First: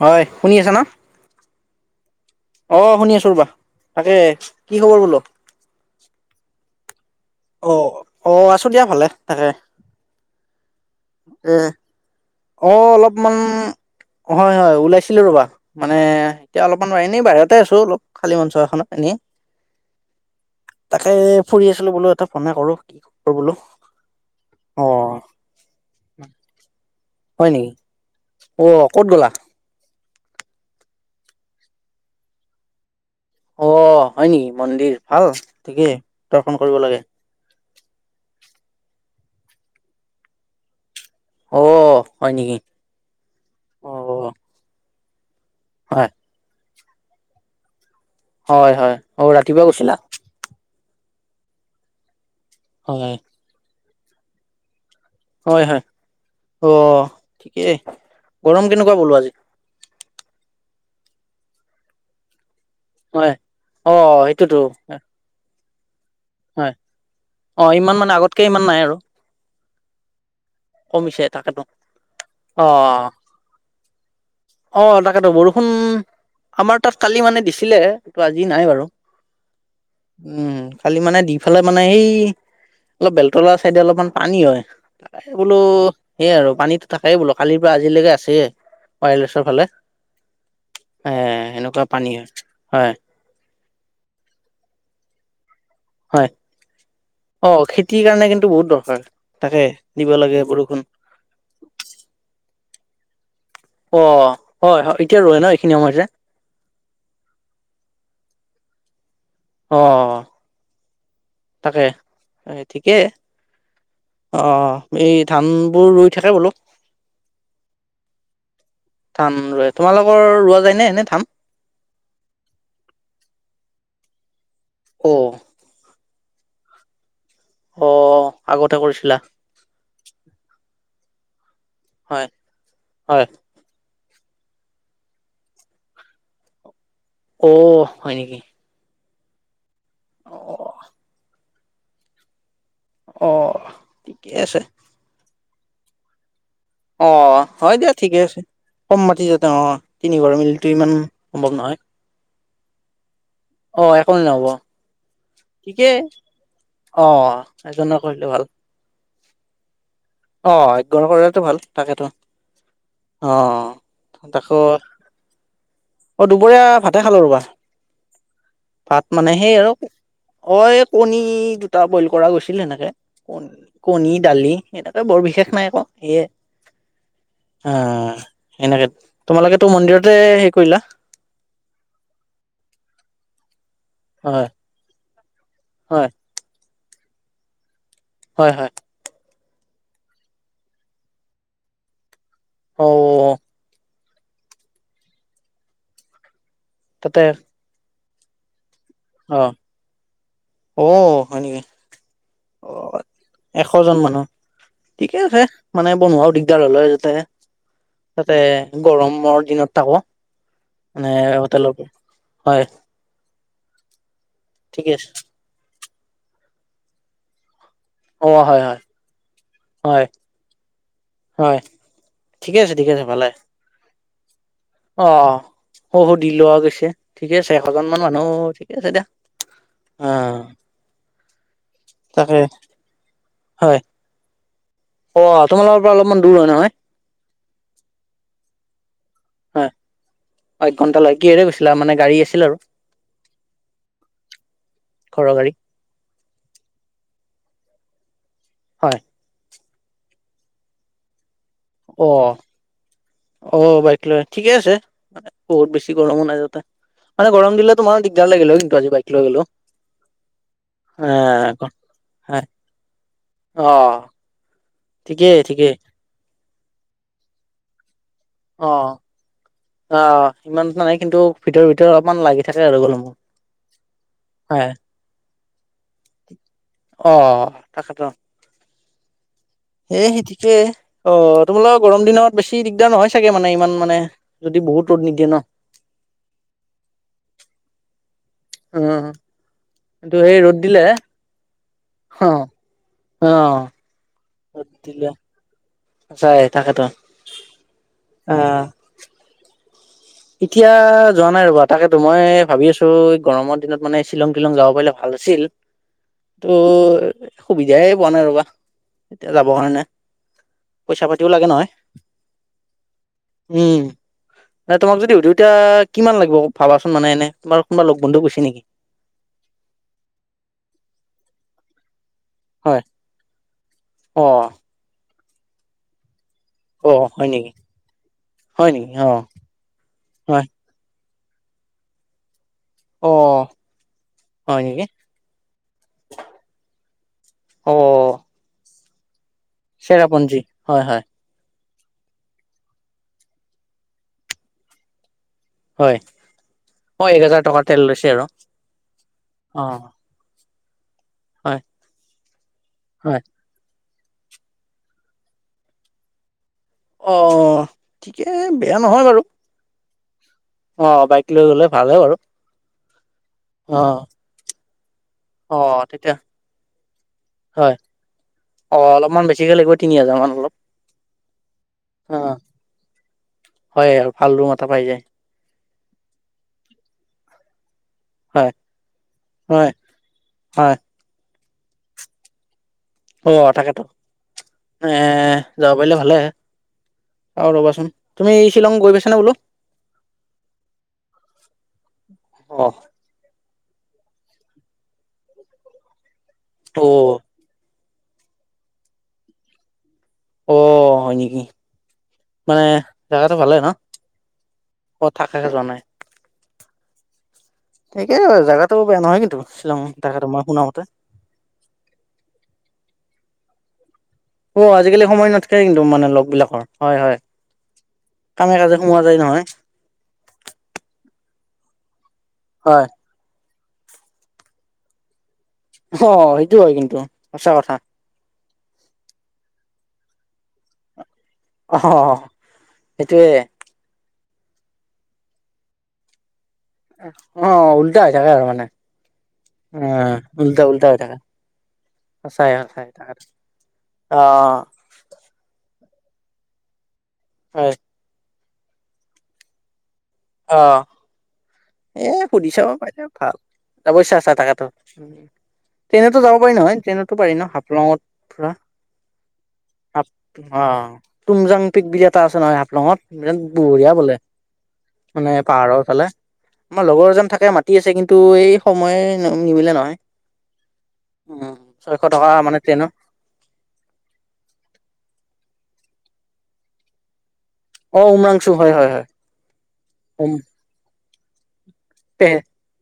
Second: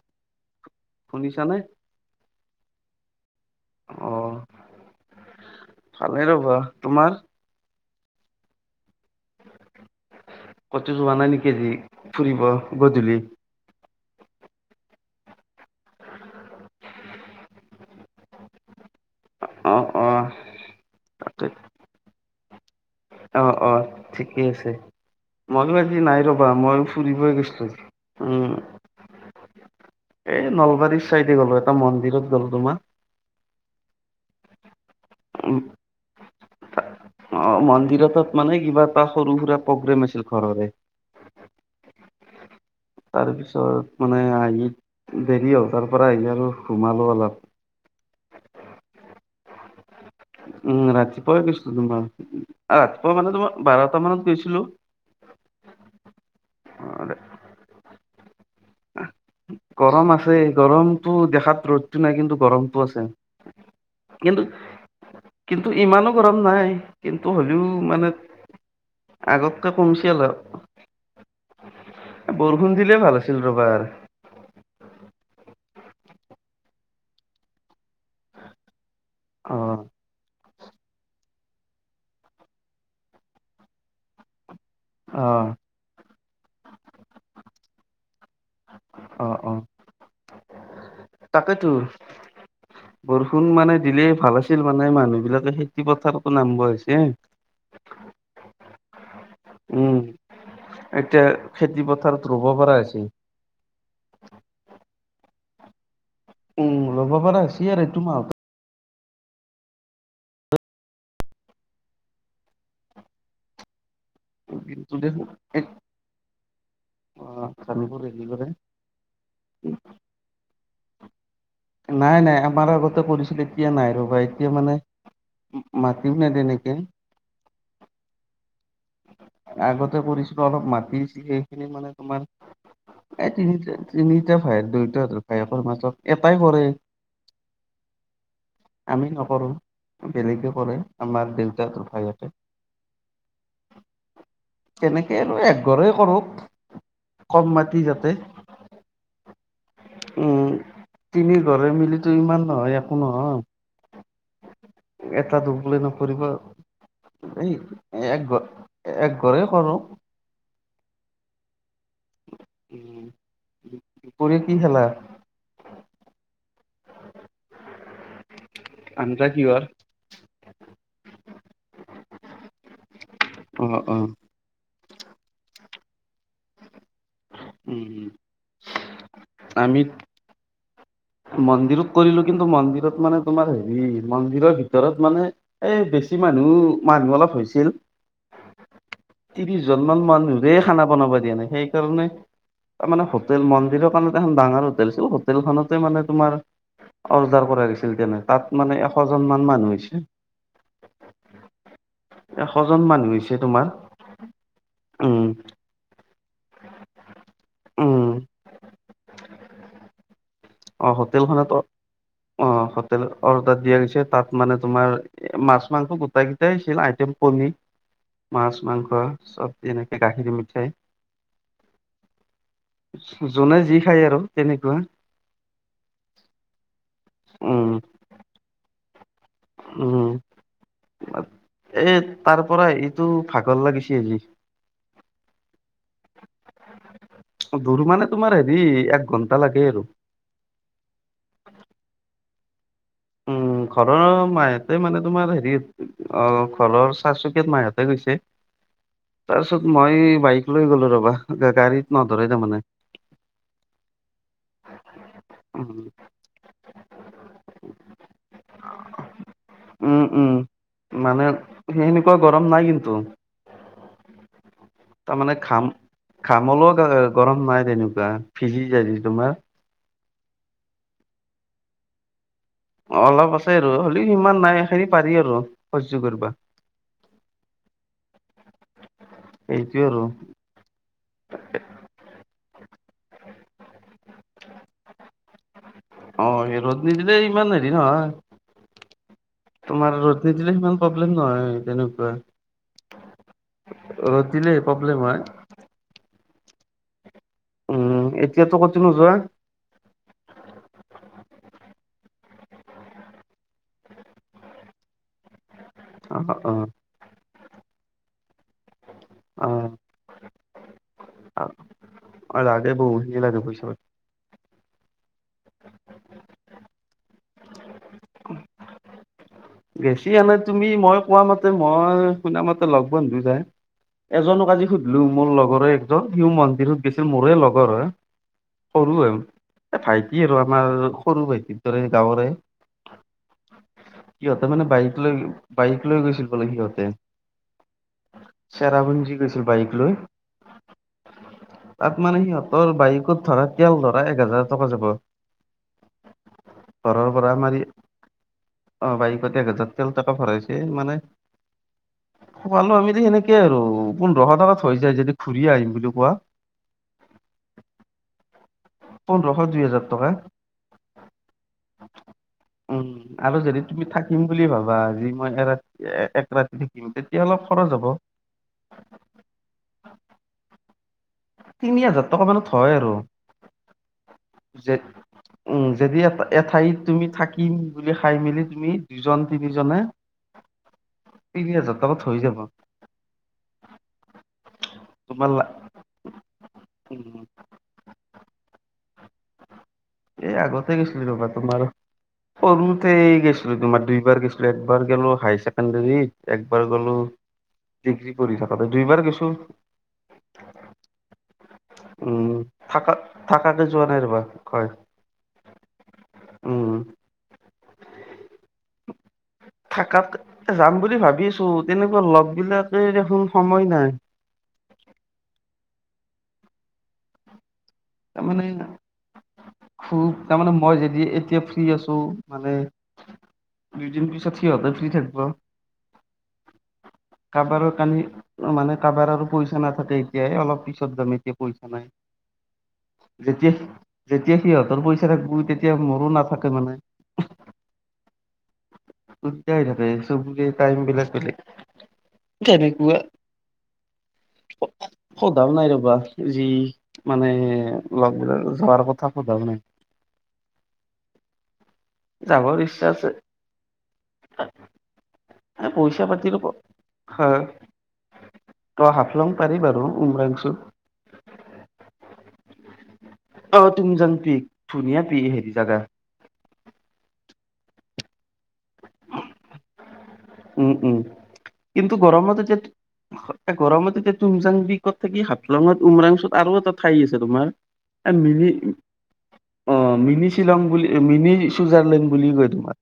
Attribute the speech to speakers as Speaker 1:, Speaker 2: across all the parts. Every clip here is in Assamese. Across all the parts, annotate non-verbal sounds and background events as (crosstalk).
Speaker 1: হয় শুনি আছ ন?
Speaker 2: শুনিছানে?
Speaker 1: অ শুনি আছো ৰ'বা। তাকে
Speaker 2: অ',
Speaker 1: কি খবৰ বোলো?
Speaker 2: ভালে ৰ'বা, তোমাৰ?
Speaker 1: অ অ আছো দিয়া ভালে তাকে।
Speaker 2: কতো যোৱা নাই নেকি
Speaker 1: এ
Speaker 2: আজি? ফুৰিব
Speaker 1: অ
Speaker 2: গধূলি?
Speaker 1: অলপমান হয় হয় ওলাইছিলোঁ ৰ'বা। মানে এতিয়া অলপমান এনেই বাহিৰতে আছো অলপ খালী মঞ্চ এখনত এনেই।
Speaker 2: অ', অ',
Speaker 1: তাকে ফুৰি আছিলো বোলো এটা ফোনে কৰো। কি খবৰ
Speaker 2: অ
Speaker 1: বোলো
Speaker 2: অ ঠিকে আছে,
Speaker 1: অ
Speaker 2: ময়ো আজি নাই ৰ'বা মই ফুৰিবই
Speaker 1: হয়
Speaker 2: গৈছিলো
Speaker 1: নেকি
Speaker 2: উম।
Speaker 1: অ ক'ত গ'লা
Speaker 2: এই নলবাৰীৰ চাইডে গ'লো এটা মন্দিৰত গ'লো তোমাৰ।
Speaker 1: অ হয় নেকি মন্দিৰ ভাল
Speaker 2: (inaudible)
Speaker 1: ঠিকেই দৰ্শন কৰিব লাগে।
Speaker 2: অ মন্দিৰ তাত মানে কিবা এটা সৰু সুৰা প্ৰগ্ৰেম আছিল ঘৰৰে।
Speaker 1: অ হয় নেকি।
Speaker 2: তাৰপিছত
Speaker 1: অ
Speaker 2: মানে আহি দেৰি হ'ল। তাৰ
Speaker 1: হয়
Speaker 2: পৰা আহি আৰু ঘুমালোঁ অলপ।
Speaker 1: হয় হয় অ ৰাতিপুৱা গৈছিলা?
Speaker 2: উম ৰাতিপুৱাই গৈছিলো তোমাৰ। আ
Speaker 1: হয়
Speaker 2: ৰাতিপুৱা মানে তোমাৰ বাৰটা মানত গৈছিলো।
Speaker 1: হয় হয় অ ঠিকেই, গৰম কেনেকুৱা বোলো আজি?
Speaker 2: গৰম আছে। গৰমটো দেখাত ৰ'দটো নাই কিন্তু গৰমটো আছে।
Speaker 1: হয় অ
Speaker 2: কিন্তু
Speaker 1: সেইটোতো
Speaker 2: কিন্তু ইমানো গৰম নাই
Speaker 1: হয়
Speaker 2: কিন্তু
Speaker 1: অ
Speaker 2: হ'লেও
Speaker 1: ইমান মানে আগতকে ইমান নাই আৰু।
Speaker 2: আগতকে কমিছি অলপ।
Speaker 1: কমিছে তাকেতো অ
Speaker 2: বৰষুণ দিলেই ভাল আছিল ৰ'বা আৰ।
Speaker 1: অ তাকেতো বৰষুণ ষুণ আমাৰ তাত কালি মানে দিছিলে ত আজি নাই বাৰু।
Speaker 2: অ।
Speaker 1: উম খালি মানে দি ফালে মানে সেই, অলপ বেলতলা চাইডে অলপমান পানী হয়।
Speaker 2: অ
Speaker 1: তাকে বোলো, সেয়া আৰু পানীতো থাকেই বোলো কালিৰ পৰা আজিলৈকে আছে। (unintelligible)
Speaker 2: অ অ
Speaker 1: ফালে এ
Speaker 2: তাকেতো
Speaker 1: সেনেকুৱা পানী হয়।
Speaker 2: বৰষুণ মানে দিলেই ভাল আছিল মানে মানুহ বিলাকে খেতি
Speaker 1: হয়
Speaker 2: পথাৰতো নামিব হৈছে।
Speaker 1: অ খেতিৰ কাৰণে কিন্তু বহুত দৰকাৰ, তাকে
Speaker 2: উম
Speaker 1: দিব লাগে বৰষুণ।
Speaker 2: এতিয়া খেতি পথাৰত ৰুব পৰা হৈছে।
Speaker 1: অ হয় হয় এতিয়া ৰুৱে ন এইখিনি সময়তে।
Speaker 2: উম ৰুব পাৰা হৈছে আৰু এইটো মাহতে
Speaker 1: অ তাকে এ ঠিকে অ
Speaker 2: কিন্তু
Speaker 1: এই
Speaker 2: দেখোন এক
Speaker 1: ধানবোৰ ৰুই থাকে বোলো।
Speaker 2: অ ধানবোৰ হেৰি কৰে।
Speaker 1: ধান ৰুৱে। তোমালোকৰ ৰোৱা যায় নে এনে ধান?
Speaker 2: নাই নাই আমাৰ আগতে কৰিছিল এতিয়া নাই ৰ'বা এতিয়া মানে
Speaker 1: অ।
Speaker 2: মাটিও নেদে এনেকে।
Speaker 1: অ আগতে কৰিছিলা?
Speaker 2: আগতে কৰিছিলো অলপ মাটি সেইখিনি মানে তোমাৰ
Speaker 1: হয় হয়
Speaker 2: এই তিনি তিনিটা ভায়েক, দুইটা ককায়েকৰ মাজত এটাই কৰে।
Speaker 1: অ'! হয় নেকি?
Speaker 2: আমি নকৰোঁ,
Speaker 1: অ
Speaker 2: বেলেগে কৰে। আমাৰ দেউতাৰ ভায়েকে।
Speaker 1: অ'! ঠিকে আছে।
Speaker 2: তেনেকে আৰু একঘৰে কৰোঁ।
Speaker 1: অ'! হয় দিয়া, ঠিকে আছে। কম মাটি যেতিয়া অ'! তিনিঘৰ
Speaker 2: উম
Speaker 1: মিলিতো ইমান
Speaker 2: তিনি
Speaker 1: সম্ভৱ নহয়।
Speaker 2: (unintelligible) ইমান নহয় একো নহয়।
Speaker 1: অ'! একো নহ'ব,
Speaker 2: এটা দুবলে
Speaker 1: ঠিকেই।
Speaker 2: নকৰিব
Speaker 1: অ'! এজনৰ কৰিলে ভাল।
Speaker 2: একঘৰে কৰোঁ।
Speaker 1: অ'! একঘৰে কৰিলেতো ভাল। তাকেতো!
Speaker 2: উম,
Speaker 1: অ'
Speaker 2: দুপৰীয়া কি
Speaker 1: তাকো,
Speaker 2: খেলা
Speaker 1: অ'! দুপৰীয়া ভাতে খালোঁ ৰ'বা, ভাত
Speaker 2: আঞ্জা
Speaker 1: মানে সেই
Speaker 2: কিহৰ
Speaker 1: আৰু। মই কণী দুটা বইল কৰা গৈছিল এনেকে, ক-
Speaker 2: অ অ
Speaker 1: কণী, দালি। এনেকে বৰ বিশেষ নাই‌ আকৌ, সেয়ে।
Speaker 2: উম
Speaker 1: আঁ এনেকে তোমালোকেতো
Speaker 2: আমি
Speaker 1: মন্দিৰতে সেৰি কৰিলা?
Speaker 2: মন্দিৰত কৰিলোঁ। কিন্তু, মন্দিৰত মানে, তোমাৰ সেৰি
Speaker 1: হয়
Speaker 2: মন্দিৰৰ ভিতৰত মানে, এই
Speaker 1: হয়
Speaker 2: বেছি মানুহ, মানুহ অলপ হৈছিল।
Speaker 1: হয়, হয়।
Speaker 2: ত্ৰিশ জনমান মানুহৰে খানা বনাব দিয়া নাই। সেইকাৰণে,
Speaker 1: অ
Speaker 2: তাৰমানে স মন্দিৰৰ কোণতে এখন ডাঙৰ হোটেল আছিল। হোটেলখনতে মানে, তোমাৰ
Speaker 1: তাতে
Speaker 2: অৰ্ডাৰ কৰাই লৈছিল, তেনে তাত। মানে, এশ জন
Speaker 1: অ
Speaker 2: মান মানুহ হৈছে।
Speaker 1: অ হয় নেকি
Speaker 2: এশ
Speaker 1: অ
Speaker 2: জন মানুহ হৈছে,
Speaker 1: এশ
Speaker 2: তোমাৰ।
Speaker 1: জন মানুহ ঠিকে
Speaker 2: উম
Speaker 1: আছে। মানে, বনোৱাও দিগদাৰ হ'ল হয় তাতে,
Speaker 2: উম
Speaker 1: তাতে গৰমৰ দিনত তাকো।
Speaker 2: অ
Speaker 1: মানে হোটেল, হয়।
Speaker 2: হোটেলত অৰ্ডাৰ দিয়া হৈছে। তাত মানে
Speaker 1: ঠিকে
Speaker 2: তোমাৰ,
Speaker 1: আছে
Speaker 2: মাছ-মাংস গোটেইকেইটাই আছিল, আইটেম পনীৰ।
Speaker 1: অ হয় হয়
Speaker 2: মাছ-মাংস চব এনেকে,
Speaker 1: হয়
Speaker 2: গাখীৰ মিঠাই।
Speaker 1: হয় ঠিকে আছে ঠিকে আছে ভালে
Speaker 2: যোনে যি খায় আৰু তেনেকুৱা।
Speaker 1: অ'! (unintelligible) দি লোৱা গৈছে, ঠিকে আছে,
Speaker 2: উম
Speaker 1: এশজন মান মানুহ ঠিকে আছে, দিয়া।
Speaker 2: উম, এ,
Speaker 1: তাকে
Speaker 2: তাৰপৰা এইটো ভাগৰ
Speaker 1: হয়।
Speaker 2: লাগিছে, আজি।
Speaker 1: অ'! তোমালোকৰ পৰা অলপ
Speaker 2: দূৰ মানে, তোমাৰ সেৰি, এক ঘন্টা লাগে আৰু।
Speaker 1: অ'! এক ঘণ্টা লাগে, কিহেৰে গৈছিলা? মানে গাড়ী আছিল আৰু।
Speaker 2: উম, ঘৰৰ মাহতে মানে,
Speaker 1: ঘৰৰ
Speaker 2: তোমাৰ
Speaker 1: গাড়ী।
Speaker 2: সেৰি অ'! ঘৰৰ চাৰচুকেত মাহহঁতে গৈছে।
Speaker 1: হয়,
Speaker 2: তাৰ পিছত, মই বাইক লৈ গ'লোঁ ৰ'বা, গাড়ীত
Speaker 1: অ',
Speaker 2: নধৰিলে মানে।
Speaker 1: অ'! বাইক লৈ, ঠিকে আছে। মানে, বহুত বেছি
Speaker 2: উম
Speaker 1: গৰমো নাই, তাতে। মানে, গৰম দিলে তোমাৰ দি দিগদাৰ লাগিলে অ'! কিন্তু আজি, বাইক লৈ গলোঁ।
Speaker 2: উম, উম। মানে, সেই সেনেকুৱা
Speaker 1: হয়,
Speaker 2: গৰম নাই কিন্তু।
Speaker 1: অ'!
Speaker 2: তাৰমানে
Speaker 1: ঠিকেই
Speaker 2: ঘাম,
Speaker 1: ঠিকেই,
Speaker 2: ঘাম উলাই গৰম নাই তেনেকুৱা, ফিজি যায়
Speaker 1: অ'।
Speaker 2: যে তোমাৰ।
Speaker 1: অ'! ইমান নাই কিন্তু, ভিতৰে-ভিতৰে অলপমান লাগে।
Speaker 2: অলপ আছে আৰু হ'লেও সিমান নাই,
Speaker 1: হয়,
Speaker 2: সেইখিনি পাৰি আৰু সহ্য কৰিব।
Speaker 1: অঁ! তাকেতো।
Speaker 2: এইটোৱে আৰু
Speaker 1: এই সেই ঠিকে, অ! তোমালোকৰ গৰম দিনত বেছি দিগদাৰ নহয় চাগে মানে ইমান মানে। যদি বহুত ৰ'দ নিদিয়ে ন?
Speaker 2: অঁ! সেই ৰ'দ নিদিলে ইমান হেৰি নহয়।
Speaker 1: অঁ!
Speaker 2: তোমাৰ ৰ'দ নিদিলে সিমান প্ৰব্লেম নহয় তেনেকুৱা।
Speaker 1: অ',
Speaker 2: ৰ'দ দিলেই প্ৰব্লেম হয়।
Speaker 1: চাই থাকেতো।
Speaker 2: উম! এতিয়াতো কতো নোযোৱা?
Speaker 1: এতিয়া যোৱা নাই ৰ'বা, তাকেতো মই ভাবি আছোঁ এই গৰমৰ দিনত মানে শ্বিলং-টিলং যাব পাৰিলে ভাল আছিল।
Speaker 2: অ
Speaker 1: টো
Speaker 2: অ
Speaker 1: সুবিধাই পোৱা নাই ৰবা এতিয়া
Speaker 2: অ
Speaker 1: যাবৰ কাৰণে। পইচা পাতিও লাগে নহয়।
Speaker 2: অ লাগে বহুখিনি লাগে পইচা
Speaker 1: উম! মানে তোমাক যদি সুধোঁ এতিয়া কিমান লাগিব ভাবা চোন মানে এনে তোমাৰ কোনোবা লগ বন্ধু গৈছে নেকি?
Speaker 2: বেছি আনে তুমি মই কোৱা মতে মই শুনা মতে
Speaker 1: হয়
Speaker 2: লগ বন্ধু যাই। এজনক
Speaker 1: অ',
Speaker 2: আজি সুধিলো মোৰ লগৰে একজন, সিও মন বিহুত গৈছিল
Speaker 1: অ', হয়
Speaker 2: মোৰে
Speaker 1: নেকি
Speaker 2: লগৰ হয়
Speaker 1: নেকি
Speaker 2: সৰু হয়।
Speaker 1: অ',
Speaker 2: এ ভাইটি আৰু
Speaker 1: হয়
Speaker 2: আমাৰ সৰু ভাইটিৰ দৰে গাঁৱৰে।
Speaker 1: অঁ!
Speaker 2: সিহঁতে মানে বাইক লৈ, বাইক লৈ গৈছিল বোলে সিহঁতে।
Speaker 1: অ',
Speaker 2: চেৰাপুঞ্জী গৈছিল বাইক লৈ।
Speaker 1: চেৰাপুঞ্জী হয় হয়
Speaker 2: তাত মানে সিহঁতৰ বাইকত ধৰা তেল ধৰা এক হেজাৰ টকা যাব।
Speaker 1: হয়। হয়, এক হাজাৰ টকা তেল লৈছে আৰু।
Speaker 2: অঁ! বাইকত এক হাজাৰ
Speaker 1: অ',
Speaker 2: তেল টকা ভৰাইছে মানে
Speaker 1: হয়
Speaker 2: পালোঁ আমি দে
Speaker 1: হয়।
Speaker 2: সেনেকেই আৰু। পোন্ধৰ হাজাৰ টকাত হৈ যায় যদি ঘূৰি আহিম বুলি কোৱা।
Speaker 1: অঁ! ঠিকে বেয়া নহয় বাৰু।
Speaker 2: হয় দুই হাজাৰ টকা,
Speaker 1: অ বাইক লৈ গ'লে ভালহে বাৰু
Speaker 2: উম আৰু যদি
Speaker 1: অ
Speaker 2: কিম বুলি ভাবা আজি মই
Speaker 1: অ
Speaker 2: এতি
Speaker 1: তেতিয়া
Speaker 2: এক ৰাতি থাকিম তেতিয়া অলপ খৰচ হ'ব।
Speaker 1: অঁ! অলপমান বেছিকে লাগিব তিনি হাজাৰ মান অলপ।
Speaker 2: তিনি হাজাৰ
Speaker 1: অ
Speaker 2: টকা মানত হয় আৰু।
Speaker 1: হয় আৰু ভাল ৰুম এটা
Speaker 2: যে
Speaker 1: পাই যায়।
Speaker 2: উম! যদি এ এঠাইত তুমি থাকি কিম বুলি খাই মেলি
Speaker 1: হয়
Speaker 2: তুমি দুজন,
Speaker 1: হয়
Speaker 2: তিনিজনে
Speaker 1: হয়
Speaker 2: তিনি হাজাৰ টকাত হৈ যাব।
Speaker 1: অ! তাকেতো, এ
Speaker 2: তোমাৰ লা
Speaker 1: যাব পাৰিলে ভালে
Speaker 2: উম
Speaker 1: আৰু ৰ'বা চোন। তুমি শ্বিলং গৈ
Speaker 2: এই আগতে গৈছিলোঁ ৰবা তোমাৰ,
Speaker 1: অ
Speaker 2: সৰুতে গৈছিল দুই তোমাৰ দুইবাৰ গৈছিলোঁ, একবাৰ গলো হাই ছেকেণ্ডৰীত, একবাৰ
Speaker 1: অ
Speaker 2: গ'লো ডিগ্ৰী পঢ়ি থাকোঁতে দুইবাৰ গৈছোঁ।
Speaker 1: অ! হয় নেকি?
Speaker 2: উম
Speaker 1: মানে
Speaker 2: থাকা
Speaker 1: জাগাত টো ভালে
Speaker 2: থাকাকে
Speaker 1: ন,
Speaker 2: যোৱা নাই ৰবা হয়
Speaker 1: অ থাকে যোৱা নাই।
Speaker 2: উম!
Speaker 1: ঠিকে হয় জাগাটো বেয়া নহয় কিন্তু। শ্বিলং
Speaker 2: থাকাত
Speaker 1: তাকেতো মই শুনা
Speaker 2: যাম
Speaker 1: মতে
Speaker 2: বুলি ভাবিছোঁ তেনেকুৱা লগবিলাকে দেখোন সময় নাই।
Speaker 1: অ! আজিকালি সময় নাথাকে কিন্তু মানে লগবিলাকৰ হয়-হয়।
Speaker 2: তাৰ মানে
Speaker 1: নহয়
Speaker 2: খুব তাৰমানে মই যদি এতিয়া ফ্ৰী আছো। মানে
Speaker 1: হয়
Speaker 2: দুইদিন পিছত সিহঁতে ফ্ৰী থাকিব।
Speaker 1: অ সেইটো হয় কিন্তু সঁচা কথা
Speaker 2: কাবাৰৰ কানি মানে কাৰোবাৰ আৰু পইচা নাথাকে এতিয়াই অলপ পিছত যাম এতিয়া। পইচা নাই
Speaker 1: অহ।
Speaker 2: যেতিয়া যেতিয়া সিহঁতৰ পইচা থাকব তেতিয়া মোৰো নাথাকে মানে।
Speaker 1: অ', উলতা হৈ থাকে আৰু মানে,
Speaker 2: উল্টা হৈ
Speaker 1: এ
Speaker 2: থাকে চবৰে
Speaker 1: উলতা
Speaker 2: টাইম
Speaker 1: উলতা হৈ
Speaker 2: বিলাক
Speaker 1: থাকে।
Speaker 2: বেলেগ
Speaker 1: সঁচাই সঁচাই
Speaker 2: তেনেকুৱা
Speaker 1: তাকে অ'।
Speaker 2: সোধাও নাই ৰ'বা যি মানে
Speaker 1: হয়
Speaker 2: লগবীলাক যোৱাৰ কথা সোধাও নাই।
Speaker 1: অ'। এ সুধি
Speaker 2: যাবৰ
Speaker 1: চাব
Speaker 2: ইচ্ছা
Speaker 1: পাৰে
Speaker 2: আছে
Speaker 1: ভাল যাৱ ইচ্ছা আছে তাকেতো।
Speaker 2: এ পইচা
Speaker 1: ট্ৰেইনতো যাব
Speaker 2: পাতিৰো
Speaker 1: পাৰি নহয়, ট্ৰেইনতো পাৰি
Speaker 2: হয়
Speaker 1: ন' হাফলঙত পৰা।
Speaker 2: ত' হাফলং পাৰি বাৰু উমৰাংচু।
Speaker 1: তুমজাং পিক বুলি এটা আছে নহয় হাফলঙত,
Speaker 2: অ
Speaker 1: বঢ়িয়া
Speaker 2: তুমজাং
Speaker 1: বোলে।
Speaker 2: পিক ধুনীয়া পি
Speaker 1: মানে
Speaker 2: হেৰি জাগা
Speaker 1: পাহাৰৰ ফালে। আমাৰ লগৰ এজন থাকে মাতি আছে কিন্তু এই সময়ে নিমিলে নহয়।
Speaker 2: উম, উম, কিন্তু
Speaker 1: ছয়শ টকা
Speaker 2: গৰমত
Speaker 1: মানে ট্ৰেইনৰ
Speaker 2: এতিয়া গৰমত এতিয়া তুমজাং পিকত থাকি হাফলঙত উমৰাংচুত আৰু এটা ঠাই আছে তোমাৰ।
Speaker 1: অ
Speaker 2: এ মিনি
Speaker 1: উমৰাংচু হয় হয় হয়
Speaker 2: অ', মিনি শ্বিলং বুলি মিনি চুইজাৰলেণ্ড বুলি
Speaker 1: উম
Speaker 2: কয় তোমাৰ।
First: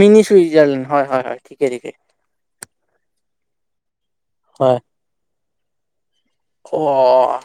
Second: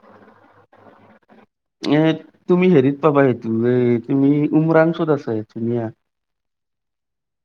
Speaker 1: মিনি চুইজাৰলেণ্ড হয়, হয়, হয়, ঠিকে ঠিকে।
Speaker 2: হে তুমি হেৰিত পাবা সেইটো এ তুমি উমৰাংচুত আছে ধুনীয়া।
Speaker 1: অ',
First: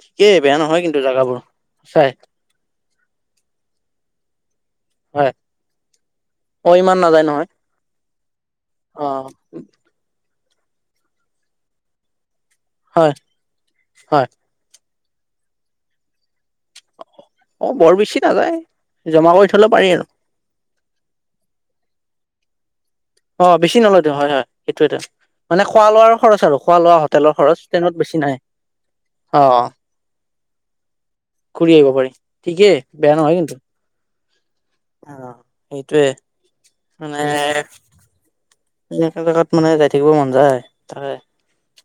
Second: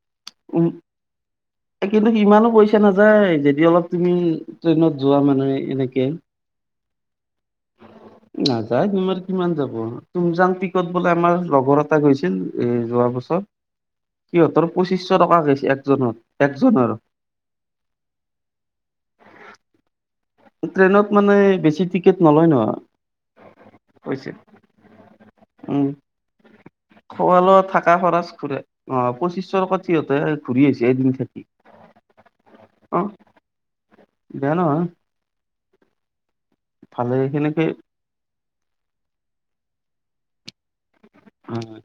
Speaker 1: ঠিকেই বেয়া নহয় কিন্তু জেগাবোৰ।
Speaker 2: এই কিন্তু
Speaker 1: হয়
Speaker 2: সিমানো পইচা নাযায় যদি অলপ তুমি ট্ৰেইনত যোৱা
Speaker 1: হয়
Speaker 2: মানে এনেকে।
Speaker 1: অ ইমান নাযায় নহয়
Speaker 2: নাযায়
Speaker 1: অ
Speaker 2: তুমাৰ কিমান যাব, তুমজাং পিকত বোলে আমাৰ লগৰ এটা গৈছিল। এই যোৱা
Speaker 1: হয়
Speaker 2: বছৰ
Speaker 1: হয়
Speaker 2: সিহঁতৰ পঁচিছশ টকা গৈছে একজনৰ একজনৰ।
Speaker 1: অ', বৰ বেছি নাযায়, জমা কৰি থ'লে পাৰি আৰু।
Speaker 2: ট্ৰেইনত মানে বেছি টিকেট নলয় ন'।
Speaker 1: অ', বেছি নলয়টো হয়, হয়, সেইটোয়েতো। মানে
Speaker 2: উম
Speaker 1: খোৱা লোৱাৰ খৰচ আৰু খোৱা লোৱা হোটেলৰ
Speaker 2: খোৱা
Speaker 1: খৰচ
Speaker 2: লোৱা
Speaker 1: ট্ৰেইনত
Speaker 2: থাকা
Speaker 1: বেছি
Speaker 2: খৰচ
Speaker 1: নাই
Speaker 2: ঘূৰে অ পঁচিছশ
Speaker 1: অ'।
Speaker 2: টকাত সিহঁতে ঘূৰি আহিছে এদিন থাকি
Speaker 1: ঘূৰি আহিব পাৰি ঠিকেই
Speaker 2: অ
Speaker 1: বেয়া নহয় কিন্তু।
Speaker 2: বেয়া নহয়।
Speaker 1: অ', সেইটোৱে
Speaker 2: ভালে
Speaker 1: মানে
Speaker 2: সেনেকে
Speaker 1: এনেকা জেগাত মানে যাই থাকিব মন যায় তাকে।
Speaker 2: অ'।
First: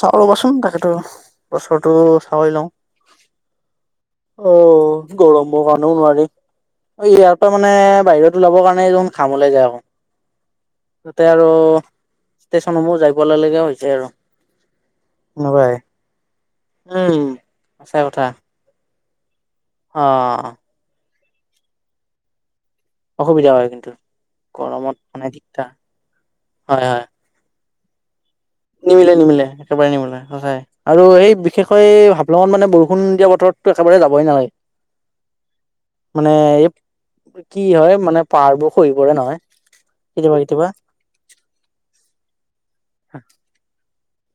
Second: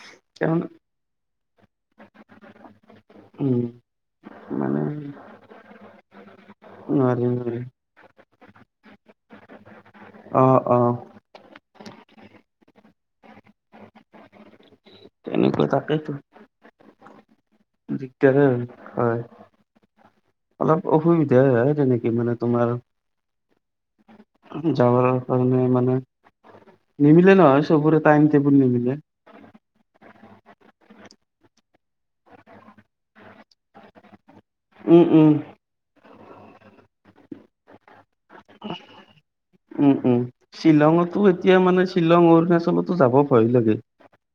Speaker 1: চাও
Speaker 2: তেওঁ
Speaker 1: ৰবাচোন তাকেতো বছৰটো চাই লওঁ।
Speaker 2: উম। মানে
Speaker 1: অ', গৰমৰ কাৰণেও নোৱাৰে। অ',
Speaker 2: নোৱাৰি
Speaker 1: ইয়াৰ পৰা
Speaker 2: নোৱাৰি
Speaker 1: মানে বাহিৰত ওলাবৰ কাৰণে দেখোন ঘাম ওলাই যায় আকৌ।
Speaker 2: অ', অ'।
Speaker 1: তাতে আৰু ষ্টেচনসমূহ যাই পোৱা লগে লগে হৈছে আৰু।
Speaker 2: তেনেকোৱা
Speaker 1: এনেকুৱাই
Speaker 2: তাকেইতো।
Speaker 1: উম, সঁচা কথা।
Speaker 2: দিগদাৰে হয়, হয়।
Speaker 1: অ,
Speaker 2: অলপ অসুবিধাই, তেনেকে মানে তোমাৰ
Speaker 1: অসুবিধা হয় কিন্তু গৰমত
Speaker 2: যাবাৰ
Speaker 1: মানে
Speaker 2: কাৰণে
Speaker 1: দিগদাৰ
Speaker 2: মানে,
Speaker 1: হয় হয়
Speaker 2: নিমিলে নহয়। চবৰে, টাইম টেবুল নি
Speaker 1: নিমিলে, নিমিলে। একেবাৰে নিবলে সঁচাই আৰু এই বিশেষকৈ হাফলঙত মানে বৰষুণ দিয়া বতৰতো একেবাৰে যাবই নালাগে।
Speaker 2: উম, উম,
Speaker 1: মানে এই কি হয় মানে, পাহাৰবোৰ খহি পৰে নহয় কেতিয়াবা কেতিয়াবা।
Speaker 2: শ্বিলংঙতো এতিয়া মানে শ্বিলং অৰুণচলতো যাব ভয় লাগে।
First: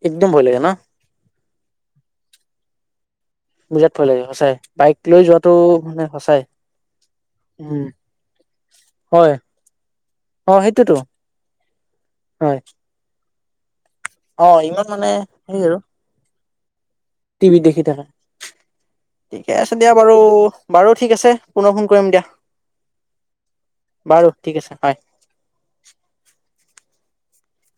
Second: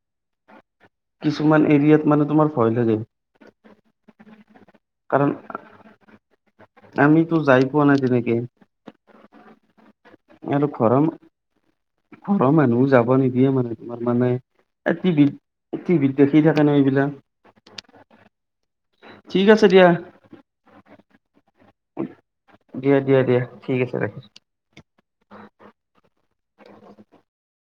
Speaker 1: একদম ভয় লাগে ন?
Speaker 2: কিছুমান এৰিয়াত মানে তোমাৰ ভয় লাগে।
Speaker 1: বিৰাট ভয় লাগে, সঁচাই বাইক লৈ
Speaker 2: কাৰণ
Speaker 1: যোৱাতটো মানে সঁচাই।
Speaker 2: আমিতো যাই পোৱা
Speaker 1: উম
Speaker 2: নাই তেনেকে।
Speaker 1: হয়। অ
Speaker 2: আৰু
Speaker 1: সেইটোতো
Speaker 2: ঘৰম, ঘৰৰ
Speaker 1: হয়
Speaker 2: মানুহ যাব নিদিয়ে মানে। তাৰ মানে,
Speaker 1: অ ইমান
Speaker 2: এই
Speaker 1: মানে সেই আৰু
Speaker 2: টিভিত টিভিত দেখি থাকে ন,
Speaker 1: টিভিত দেখি
Speaker 2: এইবিলাক।
Speaker 1: থাকে ঠিকে আছে দিয়া বাৰু, বাৰু ঠিক আছে, পুনৰ ফোন কৰিম দিয়া।
Speaker 2: দিয়া, দিয়া, দিয়া, ঠিক আছে
Speaker 1: বাৰু
Speaker 2: ৰাখিছো।
Speaker 1: ঠিক আছে হয়